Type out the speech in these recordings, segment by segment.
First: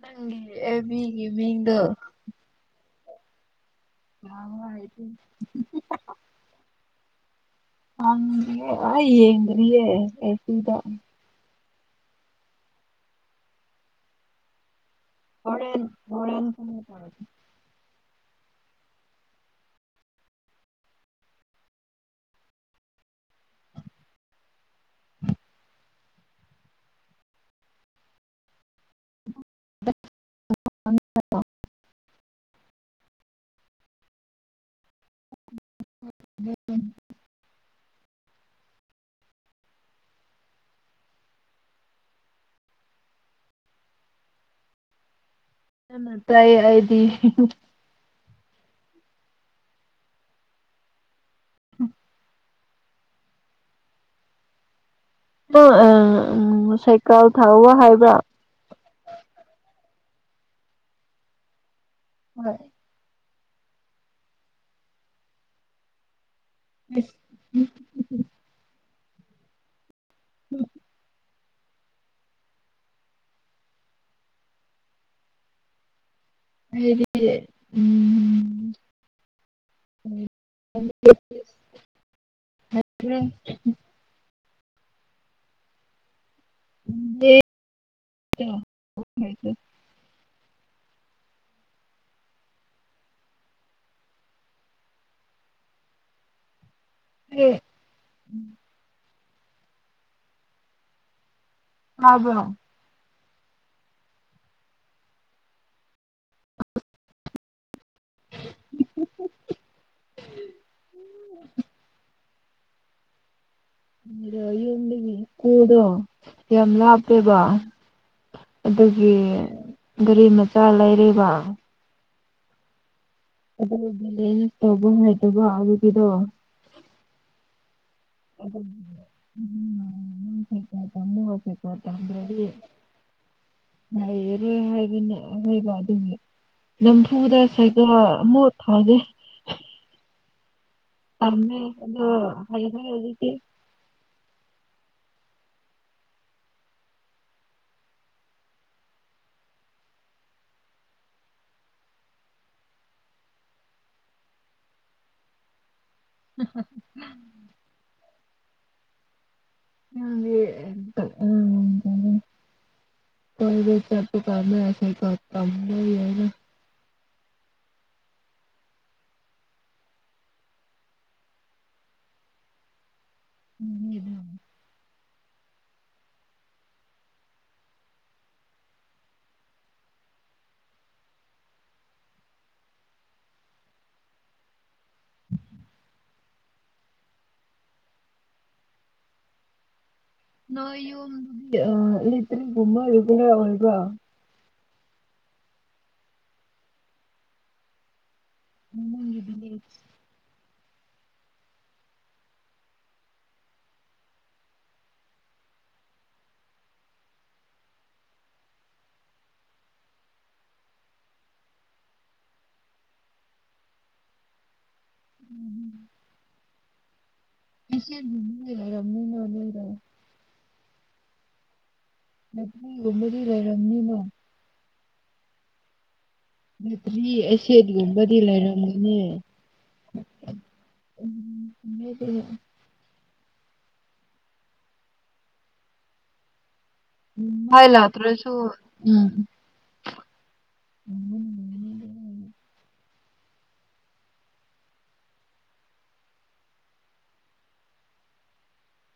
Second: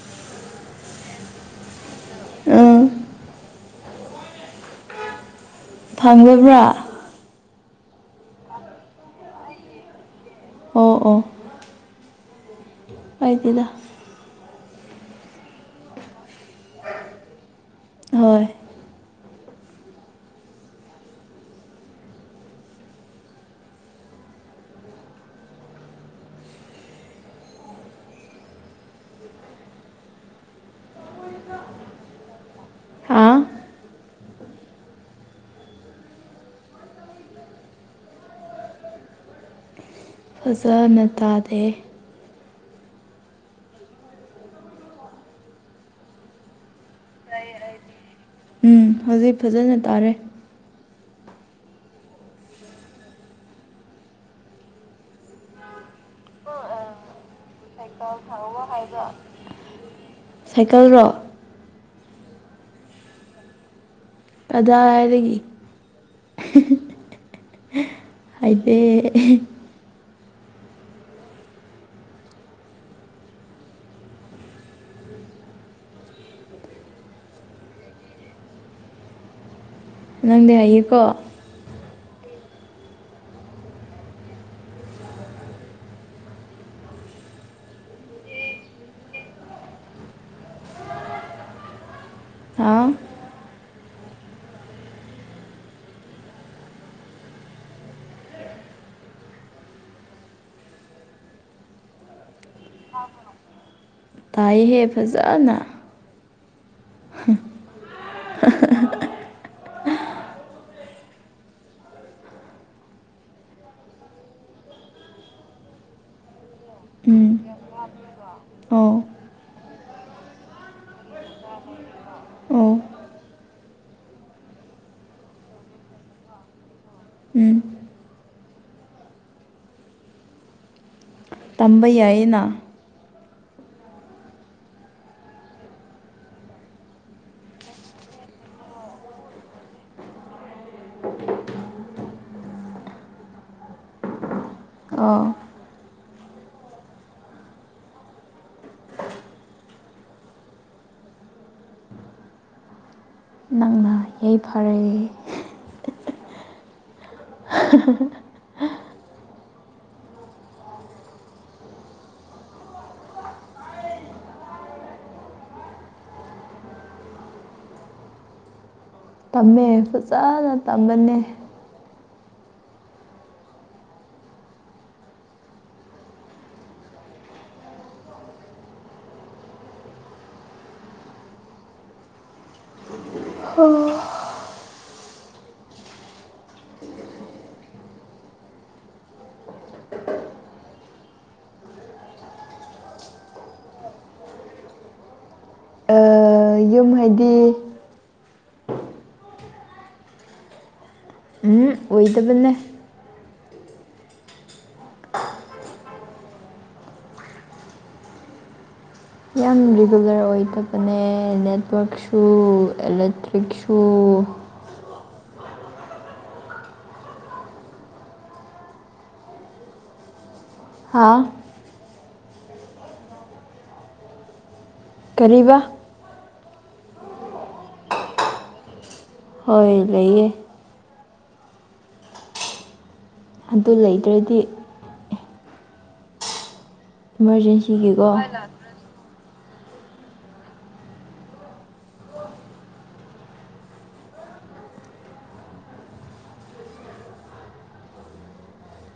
ꯅꯪꯒꯤ ꯑꯦ ꯃꯤꯒꯤ ꯃꯤꯡꯗ ꯑ ꯑ ꯍꯥꯏꯥꯏꯇ ꯐꯪꯒꯕ꯭ꯔꯥ ꯍꯪꯌꯦꯡꯔꯤꯌꯦ ꯑꯣ ꯑꯣ ꯑꯣꯏꯗꯨꯗ ꯍꯔꯦꯟ ꯍꯔꯦꯟ ꯀꯅꯔ ꯍꯣꯏ [unintelligible] ꯍꯥ [unintelligible] ꯐꯖꯅ ꯇꯥꯗꯦ ꯌꯥꯝ ꯅ ꯇꯥꯏ ꯑꯩꯗꯤ ꯎꯝ ꯍꯧꯖꯤꯛ ꯐꯖꯅ ꯇꯥꯔꯦ ꯎꯝ ꯎ ꯎꯝ ꯁꯥꯏꯀꯜ ꯊꯥꯎꯑꯣ ꯍꯥꯏꯕ꯭ꯔꯥ ꯁꯥꯏꯀꯜꯗꯣ [unintelligible] ꯀꯗꯥꯏꯗꯒꯤ [unintelligible] ꯑꯗꯤ ꯎꯝ ꯍꯥꯏꯗꯤ ꯎꯝ ꯅꯪꯗꯤ ꯍꯥꯏꯌꯦꯀꯣ ꯍꯦ [unintelligible] ꯍꯥ [unintelligible] ꯑꯕ ꯇꯥꯏꯍꯦ ꯐꯖꯅ [unintelligible] ꯎꯝ ꯗ ꯌ ꯀꯗꯣ ꯌꯥꯝ ꯎꯝ ꯂꯍꯥꯄꯦꯕ ꯑꯣ ꯑꯗꯨꯒꯤ ꯒꯥꯔꯤ ꯃꯆꯥ ꯂꯩꯔꯤꯕ ꯑꯣ ꯑꯗꯨꯅꯦ ꯇꯧꯕ ꯍꯥꯏꯗꯕ ꯑꯗꯨꯒꯤꯗꯣ ꯎꯝ [unintelligible] ꯀꯃ ꯍꯣ ꯑ ꯇꯝꯕ ꯇꯝꯕꯗꯤ ꯌꯥꯏꯌꯦꯅ ꯉꯩꯔ ꯍꯥꯏꯕꯟꯅ ꯍꯣꯏꯕ ꯑꯗꯨꯦ ꯅꯝꯐꯨꯗ ꯁꯥꯏꯒ ꯑꯃꯣꯠ ꯊꯥꯒꯦ ꯑꯃꯦ ꯑꯗꯣ ꯍꯗ ꯑꯦꯇ ꯑꯣ ꯌꯥꯏ ꯐꯔꯦ [unintelligible] [unintelligible] [unintelligible] ꯀꯗ ꯆꯄ ꯀ ꯑꯦꯁꯦ ꯀꯃꯅꯅ ꯇꯝꯃꯦ ꯐꯖꯅ ꯇꯝꯝꯕꯅꯦ ꯎꯝ ꯍ ꯃꯌꯨꯝ ꯑ ꯏꯇꯔꯤ ꯨꯝꯃ ꯔꯒꯂꯔ ꯑꯣꯏꯜꯕ ꯑꯗꯨ ꯍꯥꯏꯗꯤ ꯎꯃ ꯌꯦꯕ ꯂꯩ ꯎꯝ ꯑꯣꯏꯗꯕꯅꯦ ꯁ ꯔꯤꯒꯨꯂꯔ ꯑꯣꯏꯗꯕꯅꯦ ꯅꯦꯠꯋꯔꯛꯁꯨ ꯏꯂꯦꯛꯇ꯭ꯔꯤꯛꯁꯨ ꯎꯝ ꯁꯔꯒ ꯃꯤꯅꯔꯒ ꯍꯥꯥ ꯅ ꯎꯃꯔꯤ ꯂꯩꯔꯝꯅꯤꯅ ꯀꯔꯤꯕ ꯅꯠꯇ꯭ꯔꯤ ꯑꯦꯁꯦꯒꯨꯝꯕꯗꯤ ꯂꯩꯔꯝꯅꯤ ꯍꯣꯏ ꯂꯩꯌꯦ ꯎ ꯑ ꯑꯗꯨ ꯂꯩꯇꯔꯗꯤ ꯃꯩ ꯏꯃꯥꯔꯖꯦꯟꯁꯤꯒꯤꯀꯣ ꯂꯥꯛꯇ꯭ꯔꯁꯨ ꯎꯝ ꯎꯝ ꯎꯝ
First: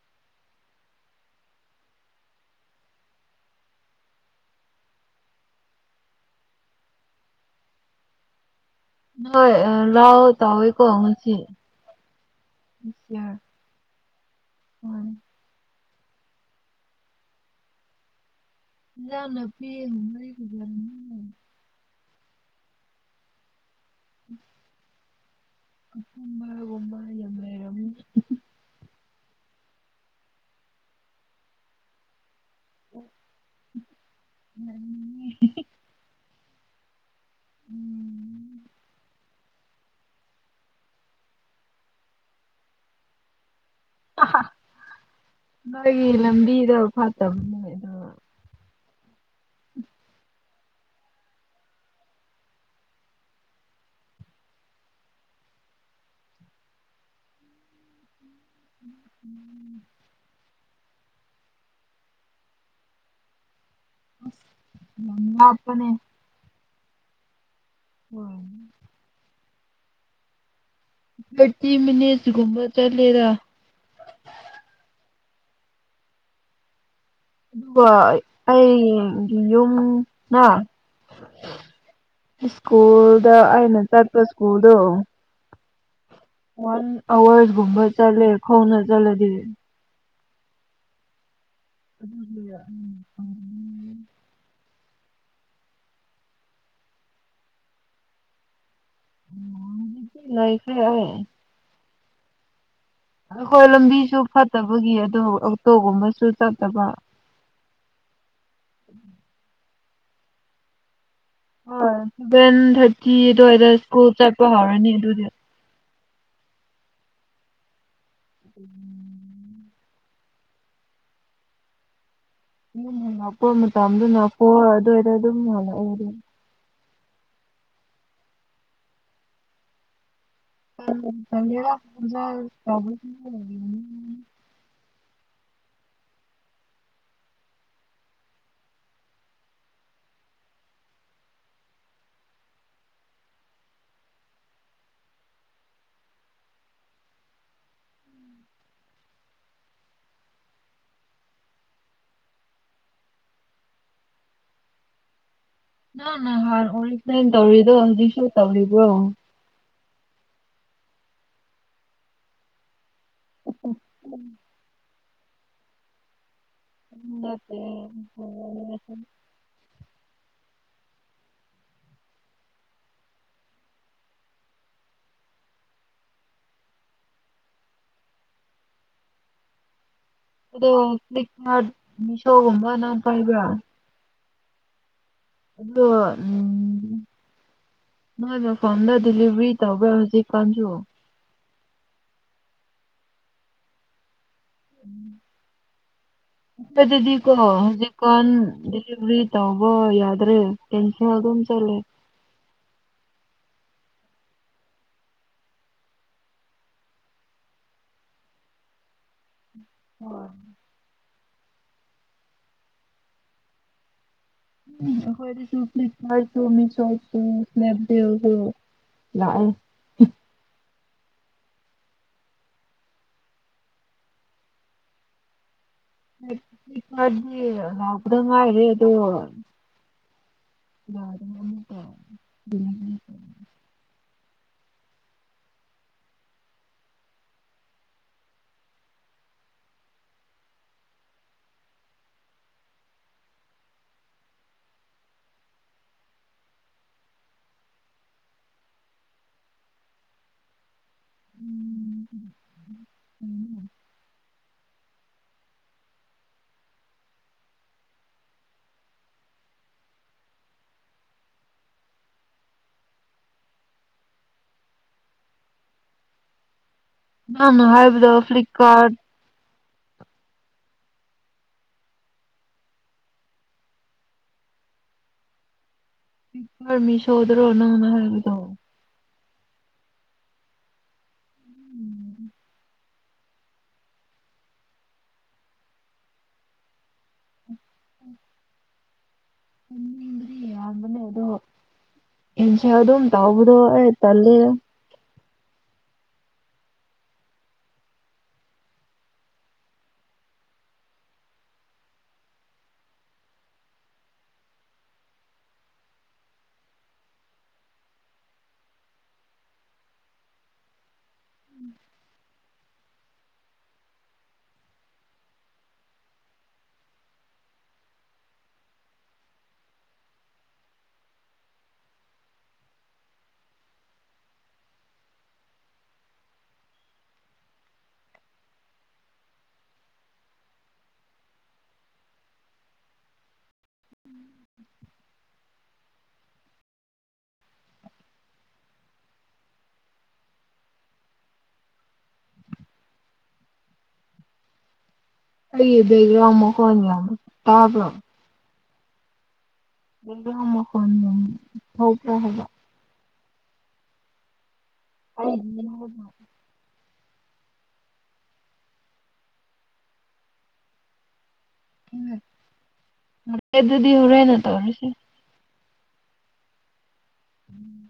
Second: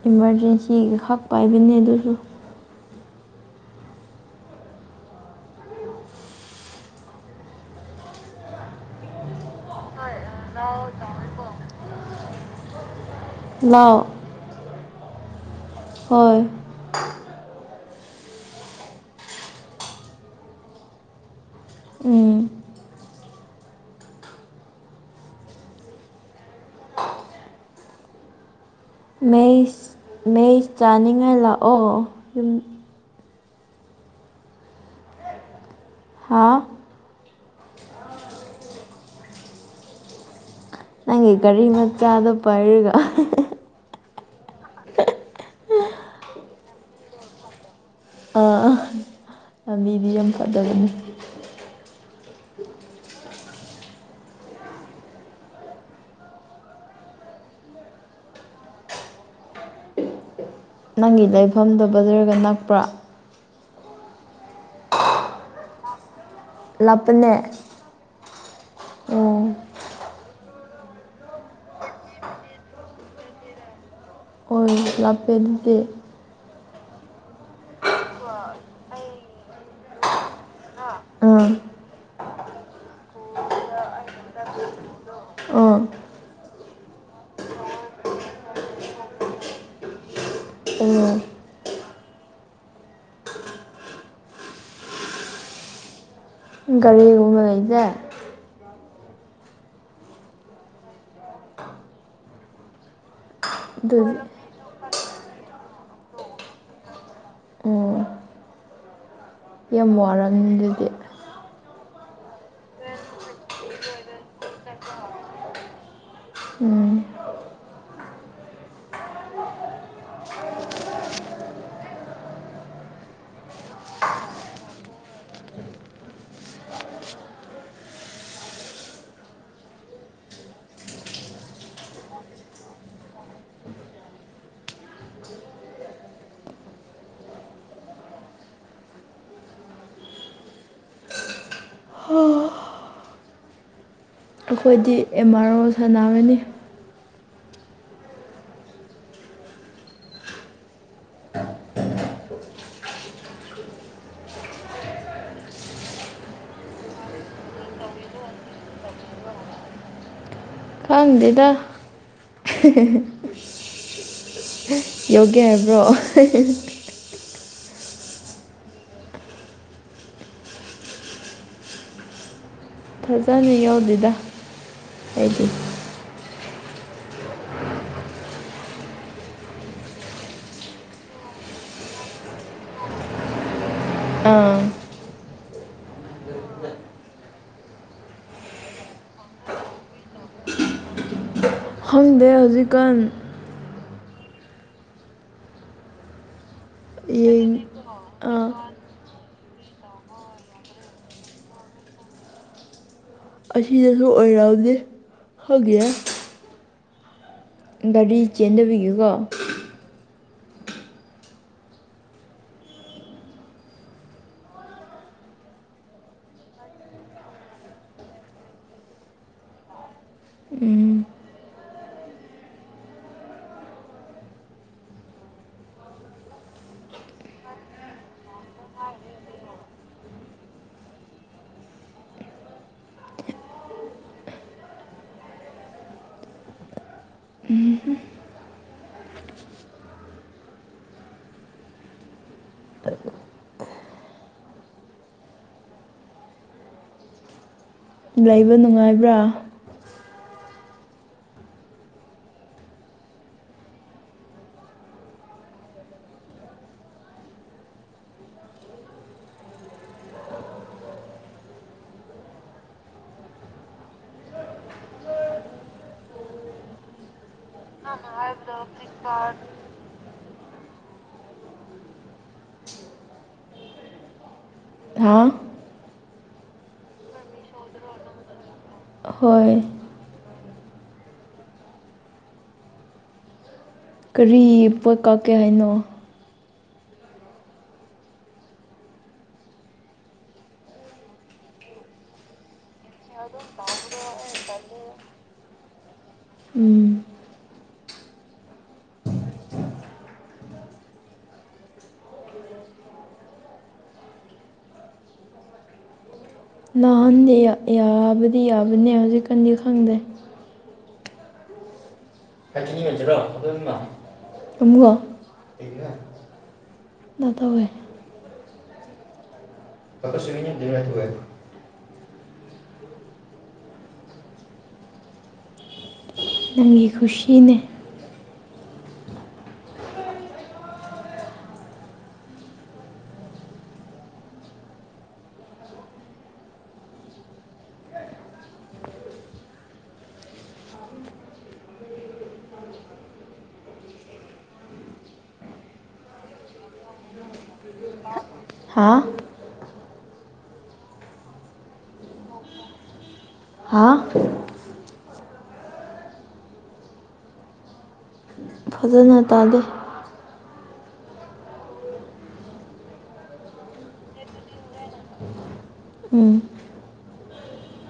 ꯏꯃꯥꯔꯖꯦꯟꯁꯤꯒ ꯈꯛ ꯄꯥꯏꯕꯅꯦ ꯑꯗꯨꯁꯨ ꯍꯣꯏ ꯂꯑꯣ ꯇꯑ ꯀꯣ ꯉꯁꯤ ꯂꯧ ꯎꯝ ꯍꯣꯏ ꯅꯪ ꯅꯨꯄꯤ [unintelligible] ꯎꯝ ꯎꯝ ꯀꯝꯕ ꯑꯔꯣꯟꯕ ꯌꯥꯝ ꯂꯩꯔꯝꯃꯦ ꯃꯩ ꯃꯩ ꯆꯥꯅꯤꯡꯉꯥꯏ ꯂꯥꯛꯑꯣ ꯌꯨꯝ ꯑꯣ ꯍꯥꯥ ꯎꯝ ꯅꯪꯒꯤ ꯒꯥꯔꯤ ꯃꯆꯥꯗꯣ ꯄꯥꯏꯔꯒ ꯃꯥꯒꯤ ꯂꯝꯕꯤꯗꯣ ꯐꯠꯇꯕꯅꯦ ꯑꯗꯣ ꯥ ꯂꯝꯕꯤꯗꯤ ꯌꯥꯝ ꯐꯖꯕꯅꯤ ꯎꯝ ꯅꯪꯒꯤ ꯂꯩꯐꯝꯗꯣ ꯕꯖꯥꯔꯒ ꯅꯛꯄ꯭ꯔꯥ ꯑꯁ ꯌꯥꯝ ꯂꯥꯞꯄꯅꯦ ꯂꯥꯞꯄꯅꯦ ꯍꯣꯏ ꯑꯣ ꯇꯣꯟꯏꯇꯤ ꯃꯤꯅꯤꯠꯁ ꯀꯨꯝꯕ ꯆꯠꯂꯦꯗ ꯑꯣꯏ ꯂꯥꯞꯄꯦ ꯑꯗꯨꯗꯤ ꯑꯗꯨꯒ ꯑꯩꯒꯤ ꯌꯨꯝꯅ ꯑꯥ ꯁ꯭ꯀꯨꯜꯗ ꯑꯩꯅ ꯆꯠꯄ ꯁ꯭ꯀꯨꯜꯗꯣ ꯑꯥ ꯋꯥꯟ ꯑꯋꯥꯔꯁ ꯀꯨꯝꯕ ꯆꯠꯂꯦ ꯈꯣꯡꯅ ꯆꯠꯂꯗꯤ ꯑꯣ ꯑꯗꯨ ꯂꯩ ꯒꯥꯔꯤꯒꯨꯝꯕ ꯂꯩꯇꯦ ꯒꯥꯔꯤꯗꯤ ꯂꯩꯇꯔꯦ ꯑꯩꯈꯣꯏ ꯂꯝꯕꯤꯁꯨ ꯑꯗꯨꯗꯤ ꯐꯠꯇꯕꯒꯤ ꯑꯣꯇꯣ ꯑꯣꯇꯣꯒꯨꯝꯕꯁꯨ ꯆꯠꯇꯕ ꯑꯣ ꯌꯥꯝ ꯋꯥꯔꯝꯅꯤ ꯑꯗꯨꯗꯤ ꯍꯣꯏ ꯁꯚꯦꯟ ꯊꯥꯔꯇꯤ ꯑꯗꯨꯋꯥꯏꯗ ꯁ꯭ꯀꯨꯜ ꯆꯠꯄ ꯍꯧꯔꯅꯤ ꯑꯗꯨꯗꯤ ꯎꯝ ꯎꯝ ꯌꯨꯝ ꯂꯥꯛꯄ ꯃꯇꯝꯗꯅ ꯀꯣ ꯑꯗꯨꯋꯥꯏꯗ ꯑꯗꯨꯝ ꯍꯜꯂꯛꯑꯦ ꯑꯗꯨ ꯖ [unintelligible] ꯑꯩꯈꯣꯏꯗꯤ ꯑꯦꯝ ꯑꯥꯔ ꯑꯣ ꯁꯥꯟꯅꯔꯅꯤ ꯅꯪ ꯍꯥꯟꯅ ꯑꯣꯔꯤꯐꯂꯦꯝ ꯇꯧꯔꯤꯗꯣ ꯍꯧꯖꯤꯛꯁꯨ ꯇꯧꯔꯤꯕꯣ ꯈꯪꯗꯦꯗ ꯌꯥꯎꯒꯦ ꯍꯥꯏꯕ꯭ꯔꯣ ꯎꯝ ꯍ ꯐꯖꯅ ꯌꯧꯗꯦꯗ ꯑꯩꯗꯤ ꯑꯗꯣ ꯐꯂꯤꯞꯀꯥꯔꯠ ꯃꯤꯁꯣꯒꯨꯝꯕ ꯅꯪ ꯄꯥꯏꯕ꯭ꯔ ꯑꯥ ꯑꯗꯨ ꯎꯝ ꯅꯣꯏ ꯃꯐꯝꯗ ꯗꯤꯂꯤꯚꯔꯤ ꯇꯧꯕ꯭ꯔꯥ ꯍꯧꯖꯤꯛ ꯀꯥꯟꯁꯨ ꯈꯪꯗꯦ ꯍꯧꯖꯤꯛꯀꯥꯟ ꯎꯝ ꯑꯗꯨꯗꯤ ꯀꯣ ꯌꯦꯡ ꯍꯧꯖꯤꯛꯀꯥꯟ ꯑꯥ ꯗꯤꯂꯤꯚꯔꯤ ꯇꯧꯕ ꯌꯥꯗ꯭ꯔꯦ ꯀꯦꯟꯁꯦꯜ ꯗꯣ ꯀꯝ ꯆꯂꯦ ꯑꯁꯤꯁꯤꯗꯁꯨ ꯑꯣꯏꯔꯝꯅꯤ ꯍꯥꯒꯤꯌ ꯒꯥꯔꯤ ꯆꯦꯟꯗꯕꯤꯒꯤꯀꯣ ꯍꯣꯏ ꯑꯈꯣꯏꯗꯁꯨ ꯐꯤꯂꯤꯞꯀꯥꯔꯗꯁꯨ ꯃꯤꯁꯣꯁꯨ ꯁ꯭ꯅꯦꯞꯗꯤꯜ ꯁꯨ ꯂꯥꯛꯑꯦ ꯎꯝ ꯐꯤꯂꯤꯞꯀꯥꯔꯗꯤ ꯂꯥꯎꯄꯗ ꯉꯥꯏꯔꯦ ꯑꯗꯣ ꯌꯥꯔ ꯇ [unintelligible] ꯂꯩꯕ ꯅꯨꯡꯉꯥꯏꯕ꯭ꯔꯥ ꯎꯝ ꯎ ꯎꯝ ꯃꯥꯅ ꯍꯥꯏꯕꯗꯣ ꯐ꯭ꯂꯤꯞꯀꯥꯔꯠ ꯀꯥꯔꯗ ꯍꯥꯥ ꯀꯥꯔꯗ ꯃꯤꯁꯣꯗꯔꯣꯅꯪꯅ ꯍꯥꯏꯕꯗꯣ ꯍꯣꯏ ꯀꯔꯤ ꯄꯣꯠ ꯀꯛꯀꯦ ꯍꯥꯏꯅꯣ ꯃꯃꯤꯡꯗꯣ ꯏꯟꯁꯜ ꯗꯨꯝ ꯇꯥꯎꯕꯗ ꯑꯩ ꯇꯜꯂꯦ ꯎꯝ ꯅꯍꯥꯟꯗꯤ ꯌꯥꯕꯨꯗꯤ ꯌꯥꯕꯅꯦ ꯍꯧꯖꯤꯛꯀꯥꯟꯗꯤ ꯈꯪꯗꯦ ꯑꯃꯨ ꯗ ꯇꯧꯋꯦ ꯀꯛꯆꯤꯡ ꯗꯤꯡꯔ ꯊꯣꯑꯦ ꯅꯪꯒꯤ ꯈꯨꯁꯤꯅꯦ ꯑꯩꯌꯦ ꯕꯦꯡꯒꯔ꯭ꯟ ꯃꯈꯣꯟ ꯌꯥꯝ ꯇꯥꯕꯔꯣ ꯍꯥꯥ ꯕꯦꯡꯒꯔ꯭ꯟ ꯃꯈꯣꯟ ꯌꯥꯝ ꯍꯧꯕꯔꯥ ꯍꯥꯏꯕ ꯍꯥ ꯑꯩꯅꯤ [unintelligible] ꯐꯖꯅ ꯇꯥꯗꯦ [unintelligible] ꯑꯗꯨꯗꯤ ꯍꯔꯦꯅ ꯇꯧꯔꯁꯦ ꯎꯝ ꯎꯝ